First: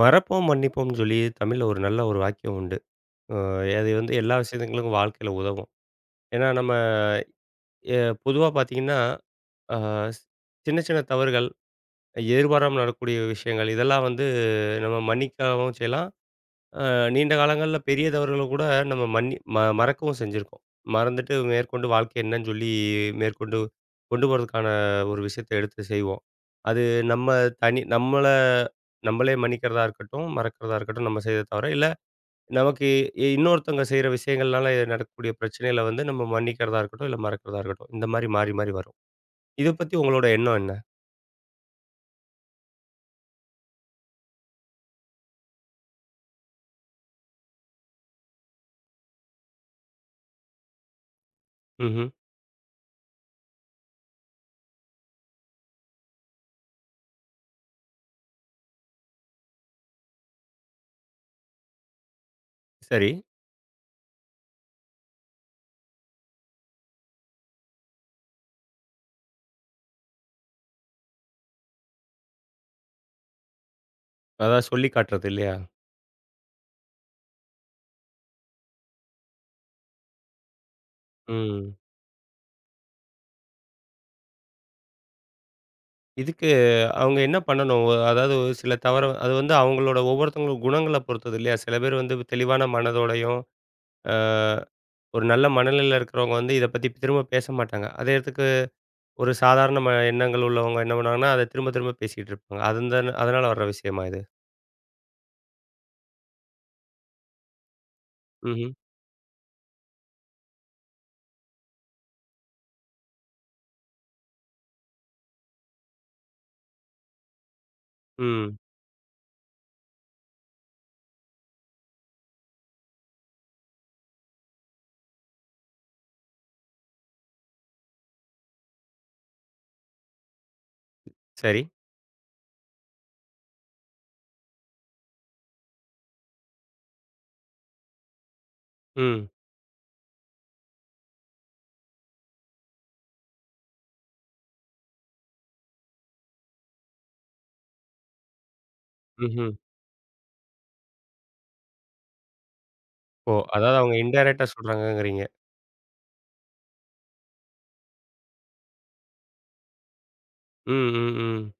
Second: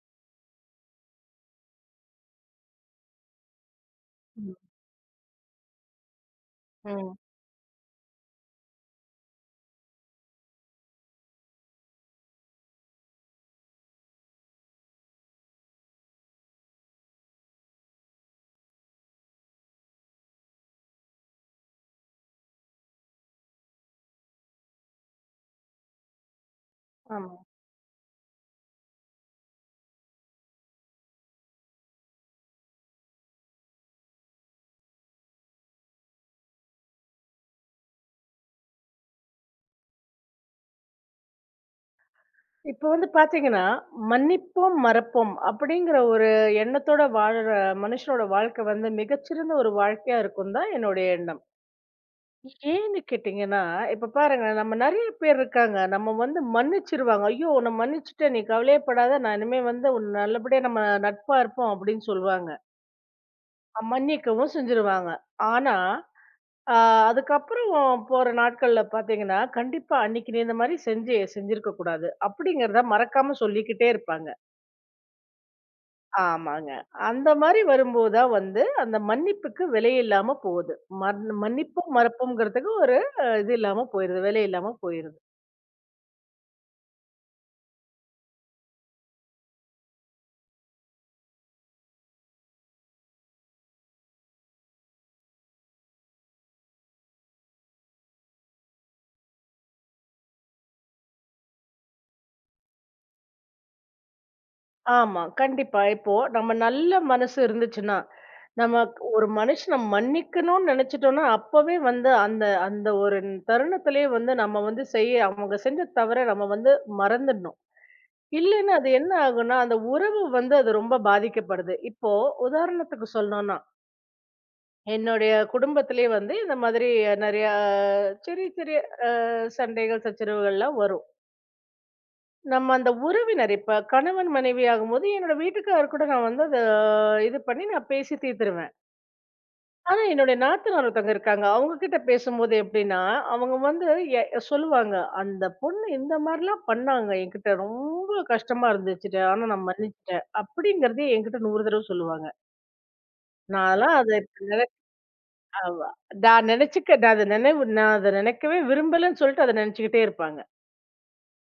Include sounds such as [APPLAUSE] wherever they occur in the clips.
மறப்போம், மன்னிப்போம்ன்னு சொல்லி தமிழ்ல ஒரு நல்ல வாக்கியம் உண்டு. அ அது வந்து எல்லா ம். விஷயத்துங்களுக்கும் வாழ்க்கையில உதவும். ஏன்னா நம்ம ம். எ பொதுவா பார்த்தீங்கன்னா, அ சின்ன சின்ன தவறுகள், எதிர்பாராம நடக்கக்கூடிய விஷயங்கள் இதெல்லாம் வந்து நம்ம மன்னிக்கவும் செய்யலாம். அ நீண்ட காலங்கள்ல பெரிய தவறுகள கூட நம்ம மன்னி ம மறக்கவும் செஞ்சிருக்கோம். மறந்துட்டு மேற்கொண்டு வாழ்க்கை என்னன்னு சொல்லி மேற்கொண்டு கொண்டு போறதுக்கான ஒரு விஷயத்த எடுத்து செய்வோம். அது நம்ம ஆமா. தனி நம்மள நம்மளே மன்னிக்கிறதா இருக்கட்டும், மறக்கிறதா இருக்கட்டும் நம்ம செய்த தவற. இல்ல நமக்கு இன்னொருத்தவங்க செய்ற விஷயங்கள்னால நடக்கக்கூடிய பிரச்சனைகள வந்து நம்ம மன்னிக்கிறதா இருக்கட்டும், இல்ல மறக்கிறதா இருக்கட்டும். இந்த மாரி மாறி மாறி வரும். இத பத்தி உங்களோட எண்ணம் என்ன? இப்போ வந்து பார்த்தீங்கன்னா, மன்னிப்போம், மறப்போம் அப்படிங்கிற ஒரு எண்ணத்தோட வாழுற மனுஷனோட வாழ்க்கை வந்து மிகச்சிறந்த ஒரு வாழ்க்கையா இருக்கும் தான் என்னுடைய எண்ணம். ம்ஹ்ம். ஏன்னு கேட்டீங்கன்னா, இப்ப பாருங்களேன், நம்ம நெறைய பேர் இருக்காங்க. நம்ம வந்து மன்னிச்சுருவாங்க. "ஐயோ! நான் மன்னிச்சுட்டேன். நீ கவலையேப்படாத. நான் இனிமே வந்து உன் நல்லபடியா நம்ம நட்பா இருப்போம்" அப்படின்னு சொல்லுவாங்க. சரி. மன்னிக்கவும் செஞ்சுருவாங்க. ஆனா ஆ, அதுக்கப்புறம் போற நாட்கள்ல பாத்தீங்கன்னா, கண்டிப்பா அன்னைக்கு நீ இந்த மாரி செஞ்சிருக்க கூடாது அப்படிங்கிறத மறக்காம சொல்லிக்கிட்டே இருப்பாங்க. அதாவது சொல்லி காட்டுறது இல்லையா? ஆமாங்க. அந்த மாரி வரும்போது தான் வந்து, அந்த மன்னிப்புக்கு விலையில்லாம போகுது. மன் ம். மன்னிப்பும் மறப்பும்ங்கிறதுக்கு ஒரு அ இது இல்லாம போயிருது. விலை இல்லாம போயிருது. இதுக்கு அவங்க என்ன பண்ணணும்? அதாவது ஒரு சில தவற அது வந்து அவங்களோட ஒவ்வொருத்தவங்களோட குணங்கள பொறுத்தது இல்லையா? சில பேர் வந்து தெளிவான மனதோடையும், அ ஒரு நல்ல மனநிலையில இருக்கிறவங்க வந்து இத பத்தி திரும்ப பேச மாட்டாங்க. அதே இடத்துக்கு ஒரு சாதாரண எண்ணங்கள் உள்ளவங்க என்ன பண்ணுவாங்கன்னா, அத திரும்ப திரும்ப பேசிட்டு இருப்பாங்க. அதுந்தன் அதனால வர்ற விஷயமா இது? ஆமா. கண்டிப்பா. இப்போ நம்ம நல்ல மனசு இருந்துச்சுன்னா, ம்ஹ்ம். நம்ம ஒரு மனுஷன மன்னிக்கணும்னு நெனைச்சிட்டோம்னா, அப்பவே வந்து அந்த அந்த ஒரு தருணத்திலேயே வந்து நம்ம வந்து செய்ய அவங்க செஞ்ச தவற நம்ம வந்து மறந்துடணும். ம். இல்லைன்னா அது என்ன ஆகும்னா, அந்த உறவு வந்து அது ரொம்ப பாதிக்கப்படுது. இப்போ உதாரணத்துக்கு சொல்லணும்னா, என்னுடைய குடும்பத்திலேயே வந்து இந்த மாதிரி நெறையா சிறிய சிறிய அ சண்டைகள், சச்சரவுகள்லாம் வரும். சரி. நம்ம அந்த உறவினர் இப்ப கணவன், மனைவி ஆகும்போது என்னோட வீட்டுக்காரர் கூட நான் வந்து அத இது பண்ணி நான் பேசி தீர்த்துருவேன். ம். ஆனா, என்னுடைய நாத்தனார் ஒருத்தவங்க இருக்காங்க. அவங்க கிட்ட பேசும்போது எப்படின்னா, அவங்க வந்து எ எ- சொல்லுவாங்க. "அந்த பொண்ணு இந்த மாரிலாம் பண்ணாங்க. என்கிட்ட ரொம்ப கஷ்டமா இருந்துச்சுட்டு. ஆனா ம்ஹ்ம். நான் மன்னிச்சுட்டேன்." அப்படிங்கிறதையே என்கிட்ட 100 தடவ சொல்லுவாங்க. ஓ! அதாவது அவங்க நான்லாம் அத இன்டைரக்ட்டா நென சொல்றாங்கங்கிறீங்க. ஆமா. நான் நெனச்சுக்க நான் அத நினைவு நான் அத நினைக்கவே விரும்பலன்னு சொல்லிட்டு அத நெனச்சுக்கிட்டே இருப்பாங்க. ம், ம், ம்.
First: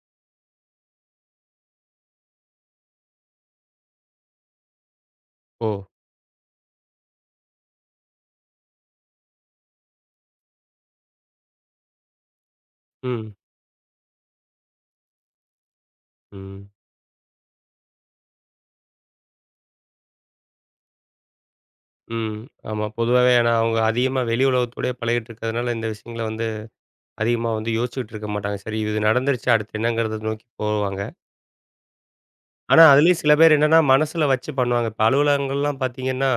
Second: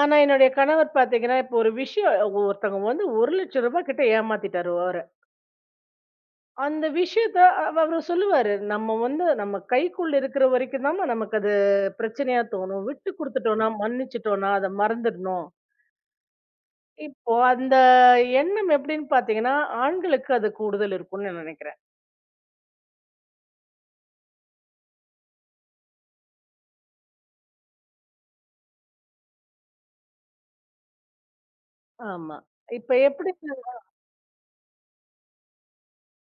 ஆனா, என்னுடைய கணவர் பார்த்தீங்கன்னா, இப்போ ஒரு விஷயம். ஒருத்தவங்க வந்து ரூ. 1,00,000 கிட்ட ஏமாத்திட்டாரு. ஓ! அந்த விஷயத்த அவரு சொல்லுவாரு. நம்ம வந்து நம்ம கைக்குள்ள இருக்கிற வரைக்கும் தாம்மா நமக்கு அது பிரச்சனையா தோணும். விட்டு ம், குடுத்துட்டோம்னா, மன்னிச்சுட்டோம்னா, அத மறந்துடணும். ம், இப்போ அந்த எண்ணம் எப்படின்னு பார்த்தீங்கன்னா, ஆண்களுக்கு அது கூடுதல் இருக்கும்னு நான் நினைக்கிறேன். ம். ஆமா. பொதுவாவே ஏன்னா அவங்க அதிகமா வெளி உலகத்தோடயே பழகிட்டு இருக்கிறதுனால, இந்த விஷயங்கள வந்து அதிகமா வந்து யோசிச்சுட்டு இருக்க மாட்டாங்க. சரி, இது நடந்துருச்சு அடுத்து என்னங்கிறத நோக்கி போவாங்க. ஆமா. ஆனா இப்ப அதுலயும் எப்படி. சில பேர் என்னன்னா, மனசுல வச்சு பண்ணுவாங்க. இப்ப அலுவலகங்கள்லாம் பார்த்தீங்கன்னா,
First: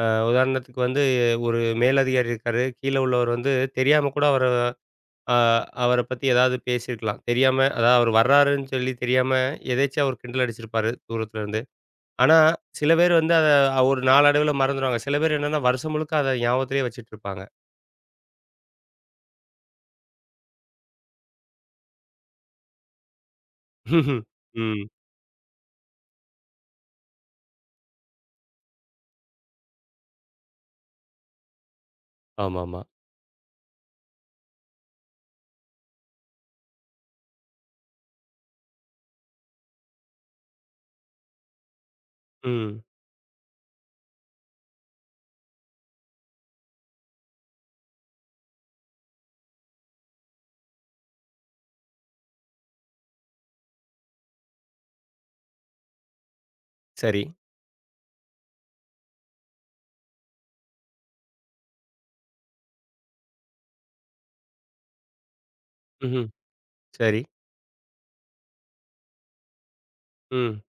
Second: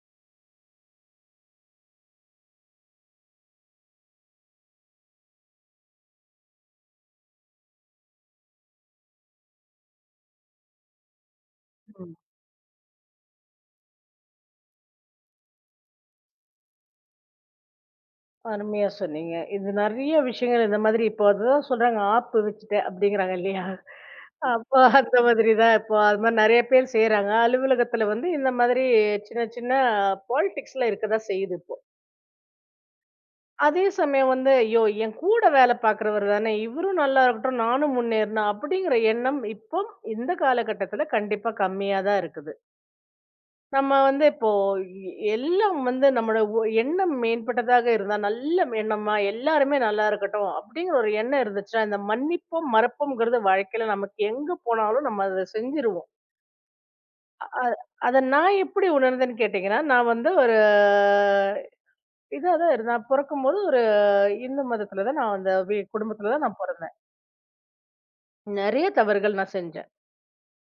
அ உதாரணத்துக்கு வந்து ஒரு மேலதிகாரி இருக்காரு. கீழ உள்ளவர் வந்து தெரியாம கூட ஆ அவர பத்தி ஏதாவது பேசியிருக்கலாம். தெரியாம அதாவது அவர் வர்றாருன்னு சொல்லி தெரியாம எதேர்ச்சியா ஒரு கிண்டல் அடிச்சிருப்பாரு தூரத்துல இருந்து. ம். ஆனா, சில பேர் வந்து அத ஒரு நாளடைவுல மறந்துருவாங்க. சில பேர் என்னன்னா, வருஷம் முழுக்க அத ஞாபகத்திலேயே வச்சுட்டுருப்பாங்க. அருமையா சொன்னீங்க. இது நெறைய விஷயங்கள் இந்த மாதிரி இப்போ அதுதான் சொல்றாங்க, ஆப்பு வச்சுட்டேன் அப்படிங்கிறாங்க இல்லையா? [LAUGHS] அப்போ ம். அந்த மாதிரி தான் இப்போ அது மாதிரி நெறைய பேர் செய்றாங்க. அலுவலகத்துல வந்து இந்த மாதிரி சின்ன சின்ன பாலிடிக்ஸ்லாம் இருக்க தான் செய்யுது இப்போ. ஆமாமா. அதே சமயம் வந்து, ஐயோ! என் கூட வேலை பார்க்கிறவர் தானே! இவரும் நல்லா இருக்கட்டும், நானும் முன்னேறணும் அப்படிங்கிற எண்ணம் இப்போ இந்த காலகட்டத்தில கண்டிப்பா கம்மியா தான் இருக்குது. ம். நம்ம வந்து இப்போ எல்லாம் வந்து நம்மோட எண்ணம் மேம்பட்டதாக இருந்தா, நல்ல எண்ணமா எல்லாருமே நல்லா இருக்கட்டும் அப்படிங்கிற ஒரு எண்ணம் இருந்துச்சுன்னா, இந்த மன்னிப்பும், மறப்பும்ங்கிறது வாழ்க்கையில நமக்கு எங்க போனாலும் நம்ம அத செஞ்சுருவோம். சரி. அ அத நான் எப்படி உணர்ந்தேன்னு கேட்டீங்கன்னா, நான் வந்து ஒரு இதா தான் இருந்தேன். நான் பொறக்கும்போது ஒரு இந்து மதத்துல தான் நான் அந்த ம்ஹ்ம். குடும்பத்துல தான் நான் பொறந்தேன். சரி. நெறைய தவறுகள் நான் செஞ்சேன். ம்.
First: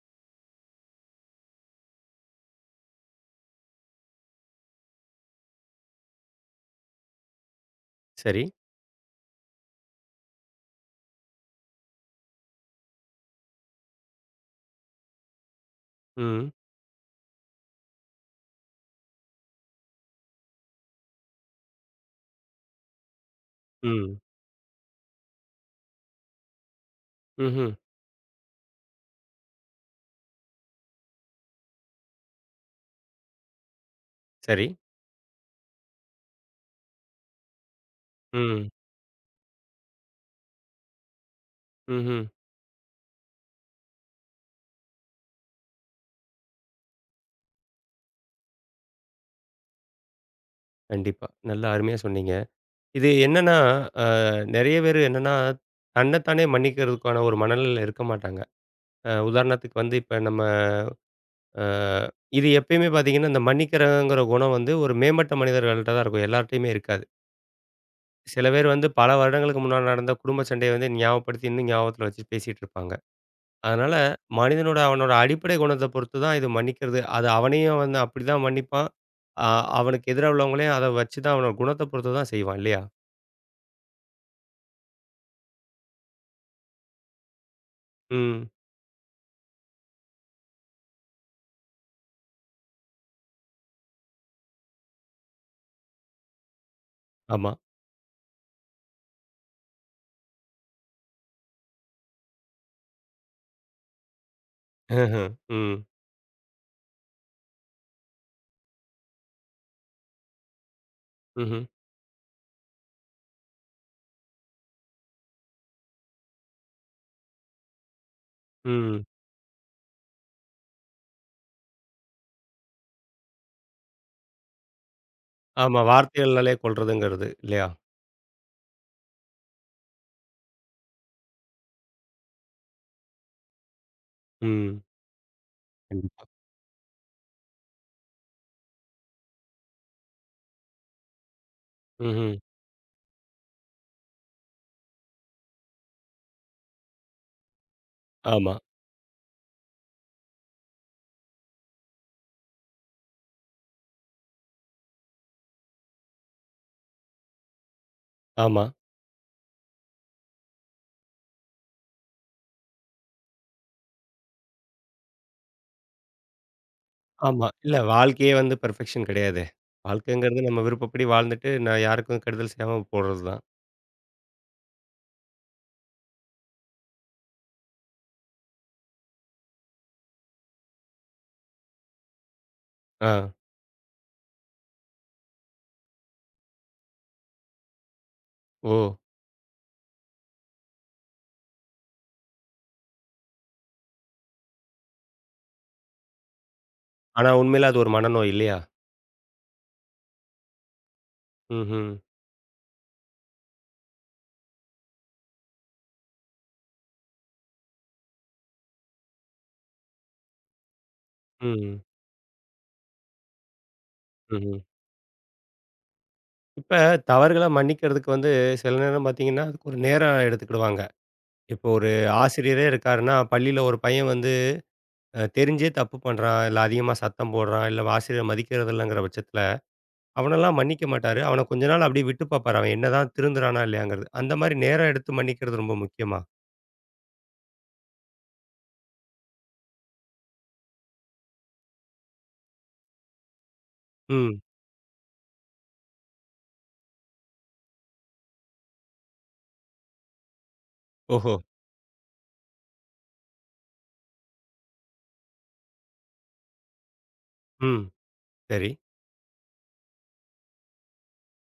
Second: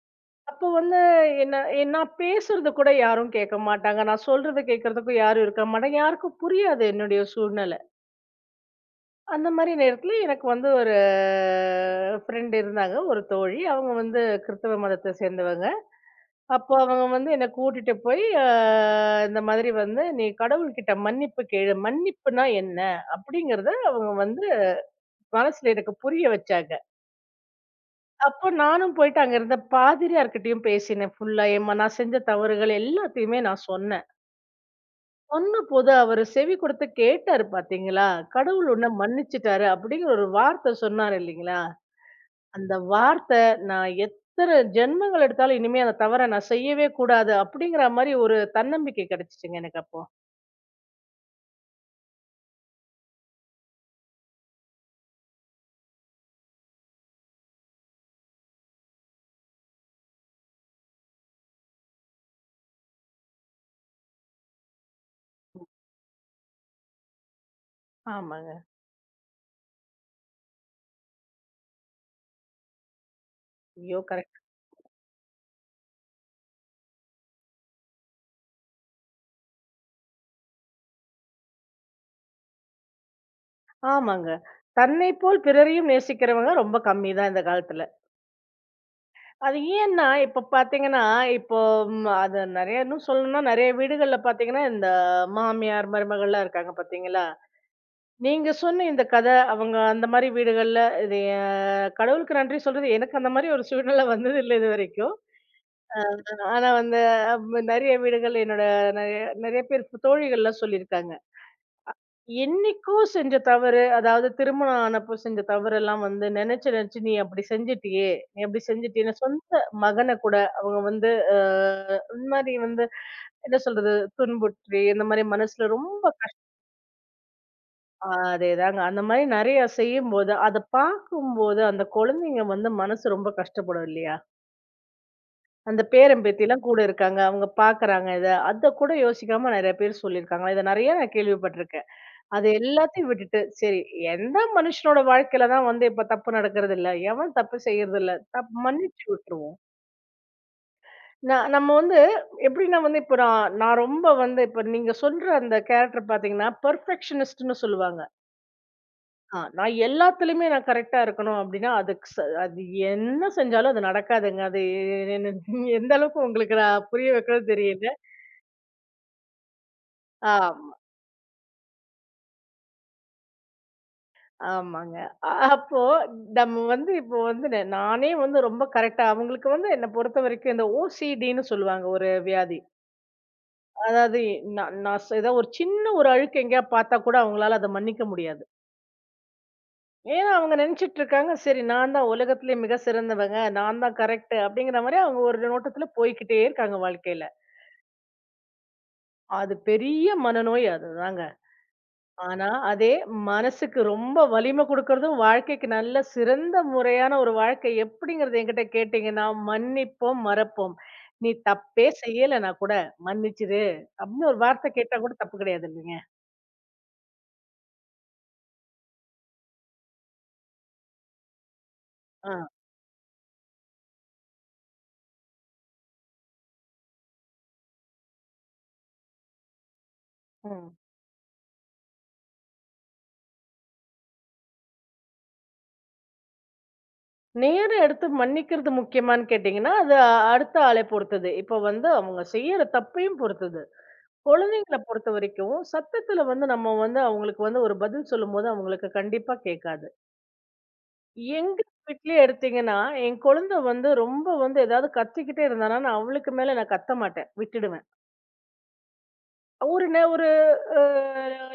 அப்போ வந்து என்ன நான் பேசுறது கூட யாரும் கேட்க மாட்டாங்க. நான் சொல்றத கேட்கறதுக்கும் யாரும் இருக்க மாட்டாங்க. யாருக்கும் புரியாது என்னுடைய சூழ்நிலை. சரி. அந்த மாரி நேரத்துல எனக்கு வந்து ஒரு ஃப்ரெண்ட் இருந்தாங்க. ஒரு தோழி. அவங்க வந்து கிறிஸ்தவ மதத்த சேர்ந்தவங்க. ம். அப்போ அவங்க வந்து என்ன கூட்டிட்டு போய் இந்த மாதிரி வந்து, "நீ கடவுள்கிட்ட மன்னிப்பு கேளு. மன்னிப்புனா என்ன?" அப்படிங்கிறத அவங்க ம். வந்து மனசுல எனக்கு புரிய வச்சாங்க. ம்ஹ்ம். அப்போ நானும் போயிட்டு அங்க இருந்த பாதிரியார்கிட்டயும் பேசினேன். ஃபுல்லா ஏம்மா நான் செஞ்ச தவறுகள் எல்லாத்தையுமே நான் சொன்னேன். சரி. சொன்னபோது அவரு செவி கொடுத்து கேட்டாரு பார்த்தீங்களா? கடவுள் ம். உன்ன மன்னிச்சுட்டாரு அப்படிங்கிற ஒரு வார்த்தை சொன்னாரு இல்லைங்களா? ம்ஹ்ம். அந்த வார்த்தை நான் எத்தன ஜென்மங்கள் எடுத்தாலும் இனிமே அந்த தவற நான் செய்யவே கூடாது அப்படிங்கிற மாரி ஒரு தன்னம்பிக்கை கிடைச்சுச்சுங்க எனக்கு அப்போ. கண்டிப்பா. நல்லா அருமையா சொன்னீங்க. இது என்னன்னா, அ நெறைய பேரு என்னன்னா, தன்ன தானே மன்னிக்கிறதுக்கான ஒரு மனநிலையில இருக்க மாட்டாங்க. உதாரணத்துக்கு வந்து இப்ப நம்ம அ இது எப்பயுமே பார்த்தீங்கன்னா, இந்த மன்னிக்கிறங்கிற குணம் வந்து ஒரு மேம்பட்ட மனிதர்கள்ட்ட தான் இருக்கும். எல்லார்ட்டயுமே இருக்காது. சில ஆமாங்க. பேர் வந்து பல வருடங்களுக்கு முன்னாடி நடந்த குடும்ப சண்டைய வந்து ஞாபகப்படுத்தி, இன்னும் ஞாபகத்துல வச்சு பேசிட்டு இருப்பாங்க. அதனால ஐயோ! கரெக்ட். அவனோட அடிப்படை குணத்த பொறுத்து தான் இது மன்னிக்கிறது. அது அவனையும் வந்து அப்படிதான் மன்னிப்பான். அ அவனுக்கு எதிரா உள்ளவங்களையும் அத வச்சு தான் அவனோட குணத்த பொறுத்து தான் செய்வான் இல்லையா? ஆமாங்க. தன்னை போல் பிறரையும் நேசிக்கிறவங்க ரொம்ப கம்மி தான் இந்த காலத்துல. ம். அது ஏன்னா, இப்ப பார்த்தீங்கன்னா, இப்போ அது நெறைய இன்னும் சொல்லணும்னா, நெறைய வீடுகள்ல பார்த்தீங்கன்னா, இந்த மாமியார், மருமகள்லாம் இருக்காங்க பார்த்தீங்களா? ஆமா. நீங்க சொன்ன இந்த கதை, அவங்க அந்த மாரி வீடுகள்ல இது கடவுளுக்கு நன்றி சொல்றது, எனக்கு அந்த மாரி ஒரு சூழ்நிலை வந்தது இல்ல இதுவரைக்கும். ம்ஹ்ம். ம். ஆனா வந்து அ நெறைய வீடுகள்ல என்னோட நெறைய நெறைய பேர் தோழிகள்லாம் சொல்லியிருக்காங்க. ம்ஹ்ம். என்னைக்கோ செஞ்ச தவறு, அதாவது திருமணம் ஆனப்போ செஞ்ச தவறெல்லாம் வந்து நெனச்சு, நெனச்சு "நீ அப்படி செஞ்சுட்டியே! நீ அப்படி ம். செஞ்சுட்டியே!" என் சொந்த மகன கூட அவங்க வந்து அ இந்த மாரி வந்து என்ன சொல்றது? துன்புற்றி, இந்த மாரி மனசுல ஆமா. ரொம் வார்த்தைகள்னாலே கொல்றதுங்கிறது இல்லையா? அ அதேதாங்க. அந்த மாரி நெறையா செய்யும்போது, அத பார்க்கும்போது அந்த குழந்தைங்க வந்து மனசு ரொம்ப கஷ்டப்படும் இல்லையா? ம். அந்த பேரன், கண்டிப்பா. பேத்திலாம் கூட இருக்காங்க. அவங்க பார்க்குறாங்க இத. அத கூட யோசிக்காம நெறைய பேர் சொல்லியிருக்காங்க. இத நெறையா நான் கேள்விப்பட்டுருக்கேன். ம்ஹ்ம். அது எல்லாத்தையும் விட்டுட்டு, சரி எந்த மனுஷனோட வாழ்க்கையில தான் வந்து இப்ப தப்பு நடக்கிறது இல்ல. எவன் தப்பு செய்யறது இல்ல. தப் ஆமா. மன்னிச்சு விட்டுருவோம். நான் நம்ம வந்து எப்படின்னா வந்து இப்ப நான் நான் ரொம்ப வந்து இப்ப நீங்க சொல்ற அந்த கேரக்டர் பார்த்தீங்கன்னா, பெர்ஃபெக்ஷனிஸ்ட்ன்னு சொல்லுவாங்க. ஆமா, ஆ நான் எல்லாத்துலயுமே நான் கரெக்ட்டா இருக்கணும் அப்படின்னா, அதுக்கு ச அது என்ன செஞ்சாலும் அது நடக்காதுங்க. அது எ எ எந்த அளவுக்கு உங்களுக்கு நான் புரிய ஆமா. வைக்கிறேன்னு இல்ல தெரியல. வாழ்க்கையே வந்து பெர்ஃபெக்ஷன் கிடையாதே! ஆ. வாழ்க்கைங்கிறது நம்ம விருப்பப்படி வாழ்ந்துட்டு, நான் யாருக்கும் கெடுதல் செய்யாம போறது தான். ஆமாங்க. அப்போ நம்ம வந்து இப்போ வந்து நானே வந்து ரொம்ப கரெக்ட்டா அவங்களுக்கு வந்து என்ன பொறுத்தவரைக்கும் இந்த ஓசிடின்னு சொல்லுவாங்க ஒரு வியாதி. ஆ, அதாவது நான் ஏதோ ஒரு சின்ன ஒரு அழுக்கு எங்கேயா பார்த்தா கூட அவங்களால அத மன்னிக்க முடியாது. ஓ! ஏன்னா அவங்க நெனச்சுட்டு இருக்காங்க, சரி நான் தான் உலகத்திலேயே மிக சிறந்தவங்க, நான் தான் கரெக்ட் அப்படிங்கிற மாரி அவங்க ஒரு நோட்டத்துல போய்க்கிட்டே இருக்காங்க வாழ்க்கையில. ஆனா உண்மையில அது ஒரு மனநோய் இல்லையா? அது பெரிய மனநோய் அதுதாங்க. ம்ஹ்ம். ஆனா, அதே மனசுக்கு ரொம்ப வலிமை குடுக்குறதும், வாழ்க்கைக்கு நல்ல சிறந்த முறையான ஒரு வாழ்க்கை எப்படிங்கிறது என்கிட்ட கேட்டீங்கன்னா, மன்னிப்போம், மறப்போம். நீ ம். தப்பே செய்யலன்னா கூட, மன்னிச்சிரு அப்படின்னு ஒரு ம்ஹ்ம். வார்த்தை கேட்டா கூட தப்பு கிடையாது இல்லைங்க? இப்ப தவறுகள மன்னிக்கிறதுக்கு வந்து சில நேரம் பார்த்தீங்கன்னா, அதுக்கு ஒரு நேரம் எடுத்துக்கிடுவாங்க. இப்போ ஒரு ஆ. ஆசிரியரே இருக்காருன்னா, பள்ளியில ஒரு பையன் வந்து தெரிஞ்சே தப்பு பண்றான், இல்ல அதிகமா சத்தம் போடுறான், இல்ல ஆசிரியர் மதிக்கிறது இல்லங்கிற பட்சத்தில, அவனெல்லாம் ம். மன்னிக்க மாட்டாரு. அவன கொஞ்ச நாள் அப்படியே விட்டு பார்ப்பாரு. அவன் என்னதான் திருந்துறானா இல்லையாங்கிறது. அந்த மாரி நேரம் எடுத்து மன்னிக்கிறது ரொம்ப முக்கியமா? நேரம் எடுத்து மன்னிக்கிறது முக்கியமான்னு கேட்டீங்கன்னா, அது அடுத்த ஆளை பொறுத்தது. இப்போ வந்து அவங்க செய்யற தப்பையும் பொறுத்தது. ம். குழந்தைங்கள பொறுத்தவரைக்கும், சத்தத்துல வந்து நம்ம வந்து அவங்களுக்கு வந்து ஒரு பதில் சொல்லும்போது, அவங்களுக்கு கண்டிப்பா கேட்காது. ஓஹோ! எங்க வீட்லயே எடுத்தீங்கன்னா, என் குழந்தை வந்து ரொம்ப வந்து ஏதாவது கத்திக்கிட்டே இருந்தான்னா, நான் அவளுக்கு மேல நான் கத்த மாட்டேன். ம். விட்டுடுவேன். சரி. ஒரு நே ஒரு அ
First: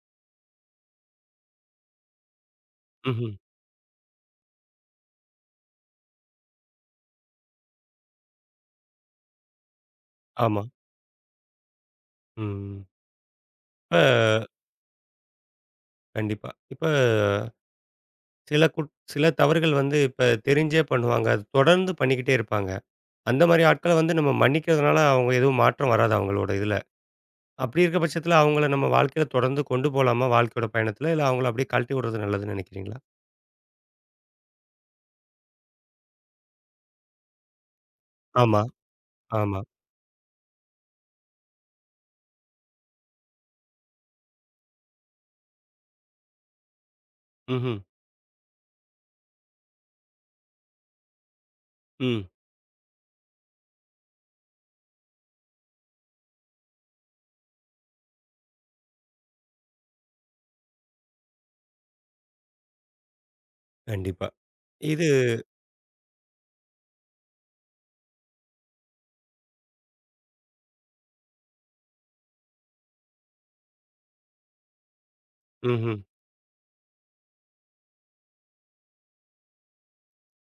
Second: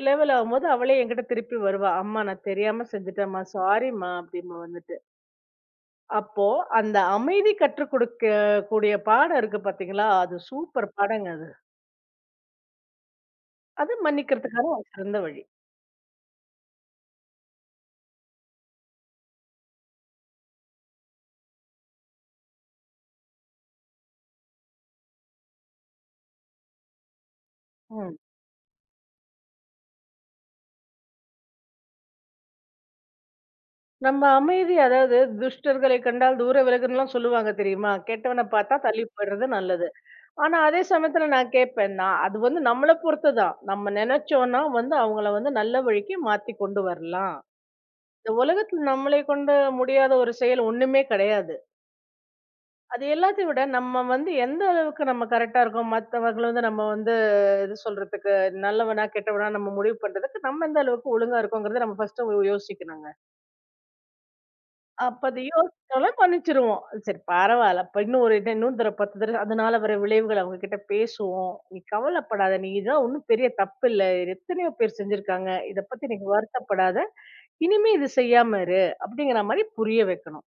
லெவல் ஆகும்போது அவளே என்கிட்ட திருப்பி வருவா. "அம்மா நான் தெரியாம ம்ஹ்ம். செஞ்சுட்டேன்ம்மா. சாரிம்மா" அப்படிம்பா வந்துட்டு. அப்போ அந்த அமைதி கற்றுக் கொடுக்க கூடிய பாடம் இருக்கு பார்த்தீங்களா? அது ஆமா. சூப்பர் பாடங்க அது. ம். அது இப்ப மன்னிக்கிறதுக்கான ஒரு சிறந்த வழி. கண்டிப்பா. இப்ப சில தவறுகள் வந்து இப்ப தெரிஞ்சே பண்ணுவாங்க. அது தொடர்ந்து பண்ணிக்கிட்டே இருப்பாங்க. அந்த மாரி ஆட்கள வந்து நம்ம மன்னிக்கிறதுனால அவங்க எதுவும் மாற்றம் வராது அவங்களோட இதுல. அப்படி இருக்க ம். பட்சத்தில அவங்கள நம்ம வாழ்க்கையில தொடர்ந்து கொண்டு போலாமா? வாழ்க்கையோட பயணத்தில. இல்ல அவங்கள அப்படியே கழட்டி விடுறது நல்லதுன்னு நினைக்கிறீங்களா? நம்ம அமைதி அதாவது துஷ்டர்களை கண்டால் தூர விலகுன்னுலாம் சொல்லுவாங்க தெரியுமா? கெட்டவன ஆமா, பார்த்தா தள்ளி போயிடுறது ஆமா. நல்லது. ஆனா, அதே சமயத்துல நான் கேட்பேன். நான் அது வந்து நம்மள பொறுத்துதான். நம்ம நெனச்சோம்ன்னா வந்து அவங்கள வந்து நல்ல வழிக்கு மாத்தி கொண்டு வரலாம். ம்ஹ்ம். இந்த உலகத்துல நம்மளை கொண்டு முடியாத ஒரு செயல் ஒண்ணுமே கிடையாது. ம். அது எல்லாத்தையும் விட நம்ம வந்து எந்த அளவுக்கு நம்ம கரெக்ட்டா இருக்கோம், மத்தவங்கள வந்து நம்ம வந்து எது சொல்றதுக்கு நல்லவனா, கெட்டவனா நம்ம முடிவு பண்றதுக்கு நம்ம எந்த அளவுக்கு ஒழுங்கா இருக்கோங்கிறத நம்ம ஃபர்ஸ்ட்டு யோசிக்கணுங்க. கண்டிப்பா. இது அப்ப அது யோசிச்சாலும் மன்னிச்சிருவோம். சரி பரவால்ல. அப்ப இன்னும் ஒரு இது இன்னும் தடவ 10 தடவ அதனால வர விளைவுகள் அவங்க கிட்ட பேசுவோம். நீ கவலைப்படாத. நீ இதெல்லாம் ஒண்ணும் பெரிய தப்பில்ல. எத்தனையோ பேர் செஞ்சிருக்காங்க. இத ம்ஹ்ம். பத்தி நீ வருத்தப்படாத. இனிமே இது செய்யாம இரு. அப்படிங்கிற மாரி புரிய வைக்கணும்.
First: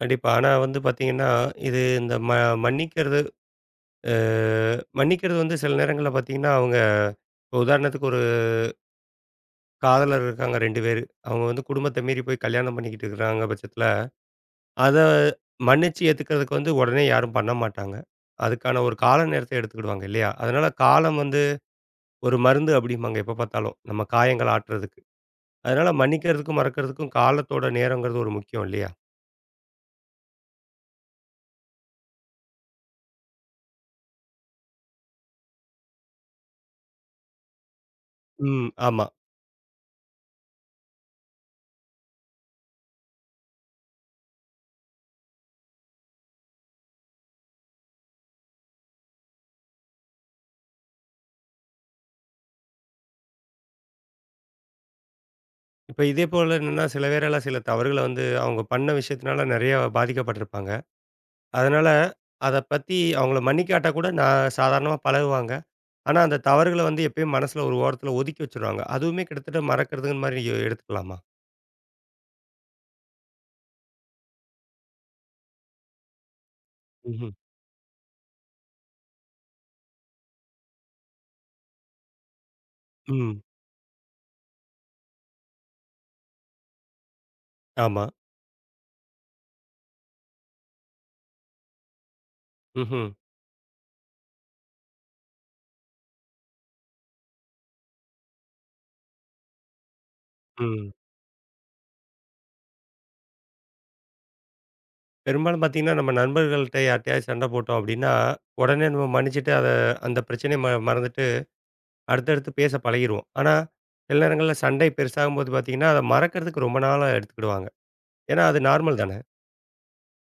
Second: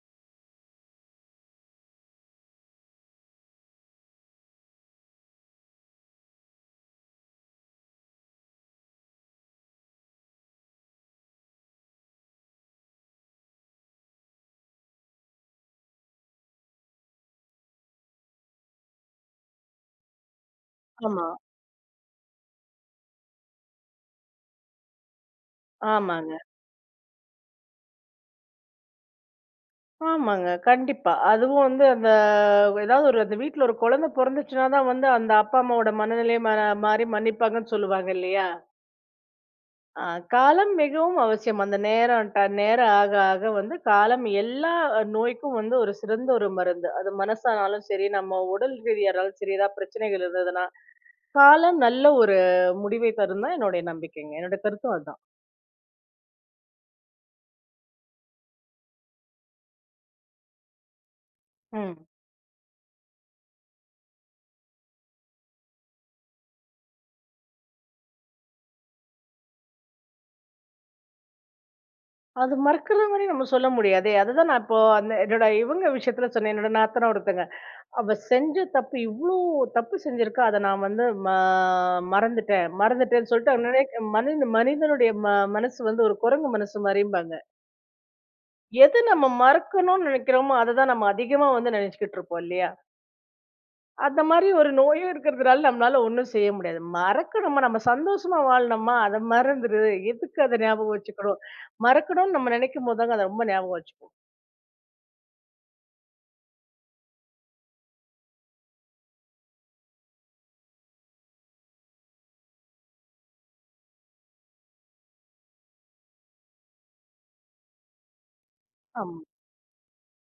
கண்டிப்பா. ஆனா வந்து பார்த்தீங்கன்னா, இது இந்த ம மன்னிக்கிறது அ மன்னிக்கிறது வந்து சில நேரங்கள்ல பார்த்தீங்கன்னா, அவங்க இப்போ உதாரணத்துக்கு ஒரு காதலர் இருக்காங்க 2 பேரு. அவங்க வந்து குடும்பத்த மீறி போய் கல்யாணம் பண்ணிக்கிட்டு இருக்கிறாங்க பட்சத்தில, அத மன்னிச்சு ஏத்துக்கிறதுக்கு வந்து உடனே யாரும் பண்ண மாட்டாங்க. அதுக்கான ஒரு கால நேரத்த எடுத்துக்கிடுவாங்க இல்லையா? அதனால காலம் ஆமா. வந்து ஒரு மருந்து அப்படிம்பாங்க எப்ப பார்த்தாலும். நம்ம காயங்கள ஆற்றுறதுக்கு. அதனால ஆமாங்க. மன்னிக்கிறதுக்கும், மறக்கிறதுக்கும் காலத்தோட நேரங்கிறது ஒரு முக்கியம் இல்லையா? ஆமாங்க. கண்டிப்பா. அதுவும் வந்து அந்த ஏதாவது ஒரு அந்த வீட்ல ஒரு குழந்தை பொறந்துச்சுன்னா தான் வந்து அந்த அப்பா, அம்மாவோட மனநிலை ம மாறி மன்னிப்பாங்கன்னு சொல்லுவாங்க இல்லையா? ம். ஆமா. ஆ காலம் மிகவும் அவசியம். அந்த நேரம் நேரம் ஆக ஆக வந்து காலம் எல்லா நோய்க்கும் வந்து ஒரு சிறந்த ஒரு மருந்து. அது மனசானாலும் சரி, நம்ம உடல் ரீதியானாலும் சரி, ஏதாவது பிரச்சனைகள் இருந்ததுன்னா, காலம் நல்ல ஒரு முடிவை தரும் தான் என்னுடைய நம்பிக்கைங்க. என்னோட கருத்தும் அதான். இப்ப இதே போல என்னன்னா, சில பேரெல்லாம் சில தவறுகள வந்து அவங்க பண்ண விஷயத்தினால நெறைய பாதிக்கப்பட்டிருப்பாங்க. அதனால, ம். அத பத்தி அவங்கள மன்னிக்காட்டா கூட நான் சாதாரணமா பழகுவாங்க. ஆனா, அந்த தவறுகள வந்து எப்பயும் மனசுல ஒரு ஓரத்துல ஒதுக்கி வச்சுருவாங்க. அதுவுமே கிட்டத்தட்ட மறக்கிறதுங்கிற மாரி எடுத்துக்கலாமா? அது மறுக்கிற மாரி நம்ம சொல்ல முடியாதே! அதுதான் நான் இப்போ அந்த என்னோட இவங்க விஷயத்துல சொன்னேன். என்னோட நாத்தனார் ம்ஹ்ம். ஒருத்தங்க அவ செஞ்ச தப்பு இவ்ளோ தப்பு செஞ்சிருக்கா, அத நான் வந்து மறந்துட்டேன். மறந்துட்டேன்னு ம். சொல்லிட்டு மனிதனுடைய மனசு வந்து ஒரு குரங்கு மனசு மாரிம்பாங்க. ஆமா. எது நம்ம மறக்கணும்னு நினைக்கிறோமோ, அததான் நம்ம அதிகமா வந்து நினைச்சுக்கிட்டு இருப்போம் இல்லையா? ம்ஹ்ம். அந்த மாரி ஒரு நோயும் இருக்கிறதுனால நம்மளால ஒண்ணும் செய்ய முடியாது. மறக்கணுமா, நம்ம சந்தோஷமா வாழ்னோமா, அத மறந்துரு. எதுக்கு அத ம். ஞாபகம் வச்சுக்கணும்? மறக்கணும்னு நம்ம நினைக்கும்போது தாங்க அத ரொம்ப ஞாபகம் வச்சுப்போம். பெரும்பாலும் பார்த்தீங்கன்னா, நம்ம நண்பர்கள்ட்ட யார்ட்டயாவது சண்ட போட்டோம் அப்டின்னா, உடனே நம்ம மன்னிச்சுட்டு அத அந்த பிரச்சனைய ம மறந்துட்டு அடுத்தடுத்து பேச பழகிருவோம். ஆனா, சில நேரங்கள்ல சண்டை பெருசாகும்போது பார்த்தீங்கன்னா, அத மறக்கிறதுக்கு ரொம்ப நாளா எடுத்துக்கிடுவாங்க. ஏன்னா, அது நார்மல் ஆமா. தானே!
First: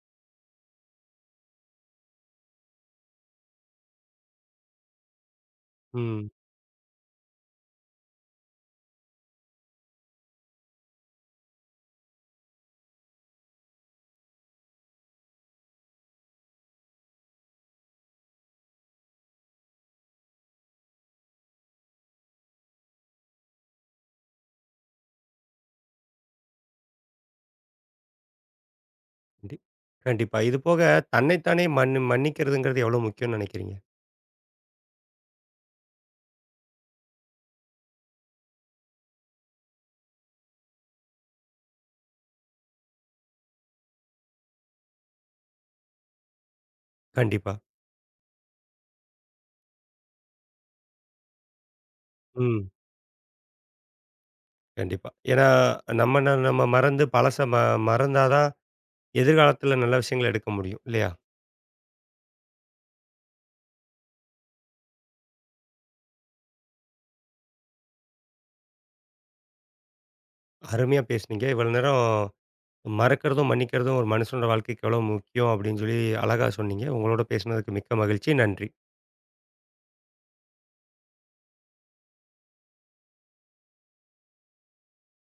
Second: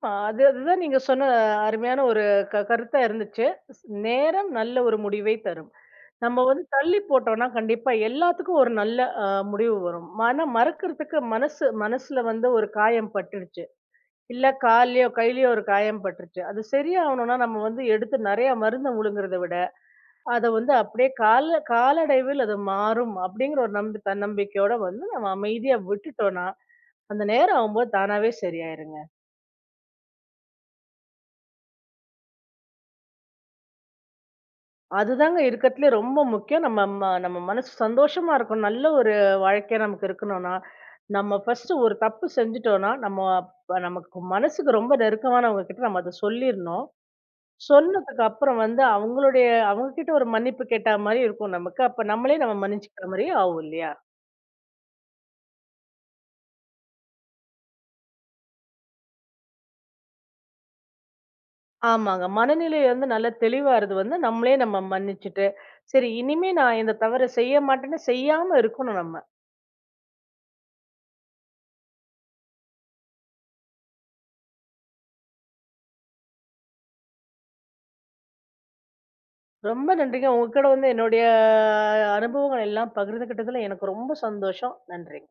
ஆ, அது அதுதான் நீங்க சொன்ன அருமையான ஒரு கருத்தா இருந்துச்சு. நேரம் நல்ல ஒரு முடிவை தரும். ம். நம்ம வந்து தள்ளி போட்டோம்னா, கண்டிப்பா எல்லாத்துக்கும் ஒரு நல்ல அ முடிவு வரும். ஆனா மறக்கறதுக்கு மனசுல வந்து ஒரு காயம் பட்டுடுச்சு. இல்ல கால்லயோ, கையிலயோ ஒரு காயம் பட்டுருச்சு. அது சரியாகணும்னா, நம்ம வந்து எடுத்து நெறைய மருந்த முழுங்குறத விட, அத வந்து அப்படியே கால காலடைவில் அது மாறும் அப்படிங்கிற ஒரு நம்பி தன்னம்பிக்கையோட வந்து நம்ம அமைதியா விட்டுட்டோம்னா, அந்த நேரம் ஆகும்போது தானாவே சரியாயிருங்க. கண்டி கண்டிப்பா. இது போக தன்னைத்தானே மன்னிக்கிறதுங்கிறது எவ்வளோ முக்கியம்னு நினைக்கிறீங்க? அதுதாங்க இருக்கறதுலயே ரொம்ப முக்கியம். நம்ம ம நம்ம மனசு சந்தோஷமா இருக்கணும். நல்ல ஒரு வாழ்க்கை நமக்கு இருக்கணும்னா, நம்ம ஃபர்ஸ்ட்டு ஒரு தப்பு செஞ்சுட்டோம்னா, நம்ம நமக்கு மனசுக்கு ரொம்ப நெருக்கமானவங்க கிட்ட நம்ம அத சொல்லிரணும். கண்டிப்பா. சொன்னதுக்கு அப்புறம் வந்து அவங்களுடைய அவங்க கிட்ட ஒரு மன்னிப்பு கேட்டா மாரி இருக்கும் நமக்கு. அப்ப நம்மளே நம்ம ம். மன்னிச்சுக்கிற மாரியே ஆகும் இல்லையா? கண்டிப்பா. ஏன்னா நம்ம மறந்து பழச ம மறந்தா தான் எதிர்காலத்தில நல்ல விஷயங்கள எடுக்க முடியும் இல்லையா? ஆமாங்க. மனநிலை வந்து நல்லா தெளிவாறது வந்து நம்மளே நம்ம மன்னிச்சுட்டு, சரி இனிமே நான் இந்த தவற செய்ய மாட்டேன்னு செய்யாம இருக்கணும் நம்ம. அருமையா பேசுனீங்க. இவ்வளோ நேரம் மறக்கிறதும், மன்னிக்கிறதும் ஒரு மனுஷனோட வாழ்க்கைக்கு எவ்வளோ முக்கியம் அப்படின்னு சொல்லி அழகா சொன்னீங்க. உங்களோட பேசினதுக்கு மிக்க மகிழ்ச்சி. நன்றி. ரொம்ப நன்றிங்க. உங்க கூட வந்து என்னுடைய அனுபவங்கள் எல்லாம் பகிர்ந்துக்கிட்டதுல எனக்கு ரொம்ப சந்தோஷம். நன்றிங்க.